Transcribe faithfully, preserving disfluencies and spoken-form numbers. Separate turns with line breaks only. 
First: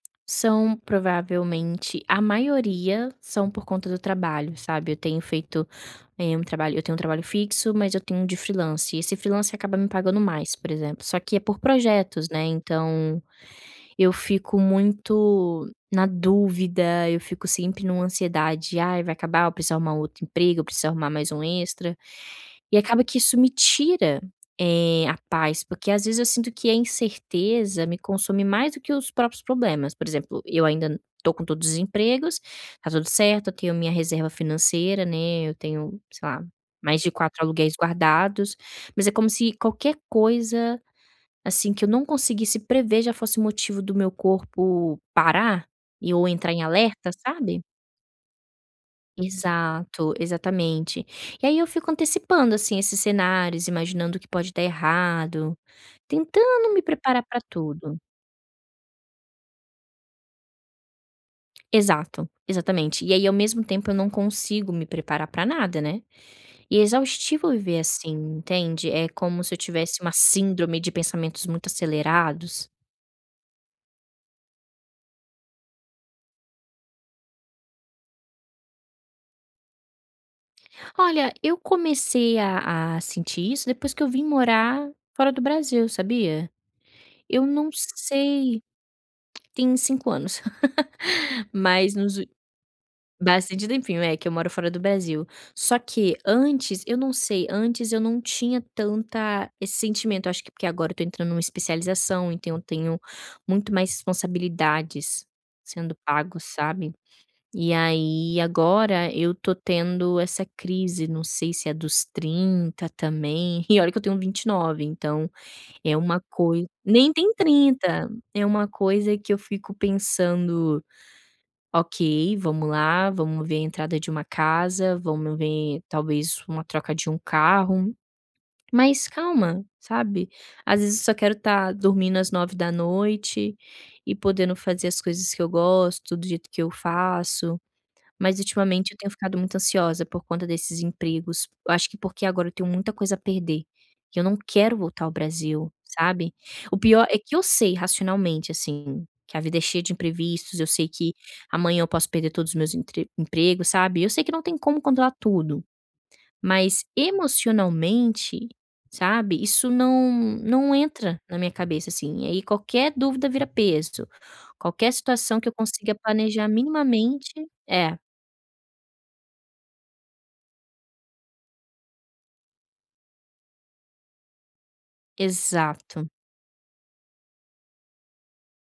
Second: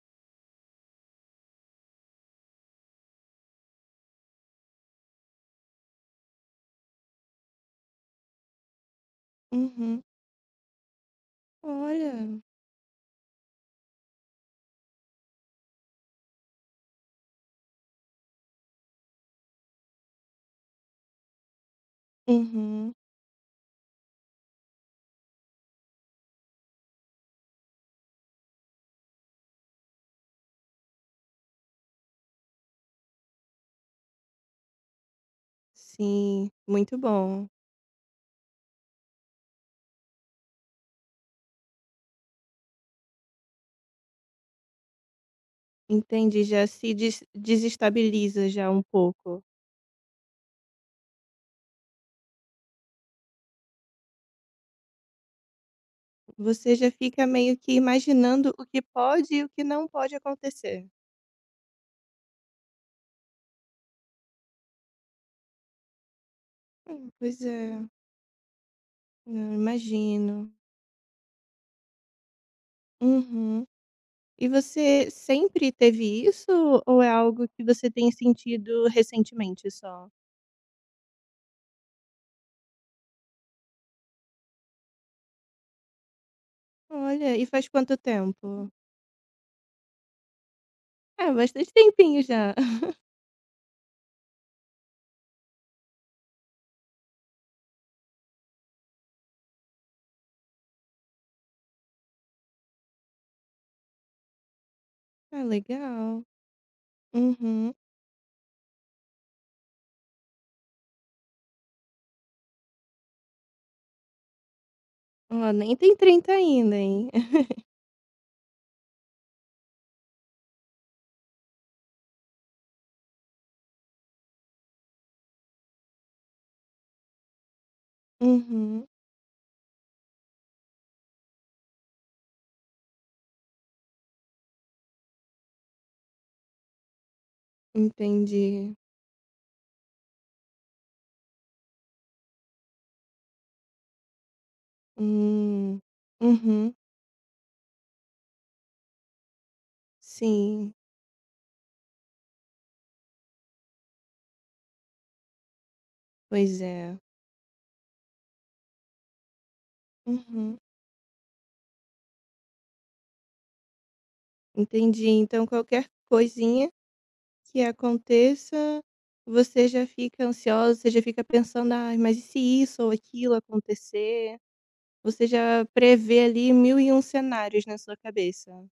São provavelmente a maioria são por conta do trabalho, sabe, eu tenho feito, eh, um trabalho eu tenho um trabalho fixo, mas eu tenho um de freelancer e esse freelancer acaba me
Uhum.
pagando mais, por exemplo, só que é por projetos,
Olha.
né, então, eu fico muito na dúvida, eu fico sempre em uma ansiedade: "Ai, vai acabar, eu preciso arrumar um outro emprego, eu preciso arrumar mais um extra", e
Uhum.
acaba que isso me tira, eh, a paz porque, às vezes, eu sinto que a incerteza me consome mais do que os próprios problemas. Por exemplo, eu ainda estou com todos os empregos, está tudo certo, eu tenho minha reserva financeira, né, eu tenho sei lá,
Sim, muito
mais de quatro
bom.
aluguéis guardados, mas é como se qualquer coisa, assim, que eu não conseguisse prever já fosse motivo do meu corpo parar e eu
Entendi,
entrar em
já se
alerta,
dese
sabe.
desestabiliza já um pouco.
Exato, exatamente. E aí eu fico antecipando, assim, esses cenários imaginando o que pode dar errado, tentando
Você
me
já
preparar
fica
para
meio que
tudo.
imaginando o que pode e o que não pode acontecer.
Exato, exatamente. E aí ao mesmo tempo eu não consigo me preparar para nada, né. E é
Hum. Pois
exaustivo viver,
é.
assim, entende, é como
Não,
se eu tivesse uma
imagino.
síndrome de pensamentos muito acelerados.
Uhum. E você sempre teve isso ou é algo que você tem sentido recentemente só?
Olha eu comecei a a sentir isso depois que eu vim morar fora do Brasil, sabia.
Olha,
Eu
e faz
não
quanto
sei
tempo?
tem cinco anos,
Ah, bastante
mas nos
tempinho
ult
já.
bastante tempinho, é, que eu moro fora do Brasil. Só que antes eu não sei, antes eu não tinha tanta esse sentimento acho que porque agora eu estou entrando em uma especialização então eu tenho muito mais responsabilidades
Ah,
sendo
legal.
pago, sabe. E
Uhum.
aí agora eu estou tendo essa crise, não sei se é dos trinta também e olha que eu tenho vinte e nove, então
Olha, nem tem
é uma
trinta
coisa
ainda, hein.
nem tem trinta, é uma coisa que eu fico pensando: "Ok, vamos lá, vamos ver a entrada de uma casa, vamos ver talvez uma troca de um carro",
Uhum.
mas calma, sabe? Às vezes eu só quero estar dormindo às nove da noite e podendo fazer as coisas que eu gosto do jeito que eu faço, mas
Entendi.
ultimamente eu tenho ficado muito ansiosa por conta desses empregos, eu acho que porque agora eu tenho muita coisa a perder, que eu não quero voltar ao Brasil,
Hum.
sabe.
Uhum.
O pior é que eu sei racionalmente, assim, que a vida é cheia de imprevistos, eu
Sim.
sei que amanhã eu posso perder todos os meus emp emprego, sabe, eu sei que não tem como controlar tudo,
Pois
mas
é.
emocionalmente, sabe, isso não
Uhum.
não entra na minha cabeça, assim, aí qualquer dúvida vira peso, qualquer
Entendi,
situação
então
que eu
qualquer
consiga planejar
coisinha
minimamente
que
é.
aconteça você já fica ansiosa, você já fica pensando: "Ai, mas e se isso ou aquilo acontecer?" Você já
Exato.
prevê ali mil e um cenários na sua cabeça.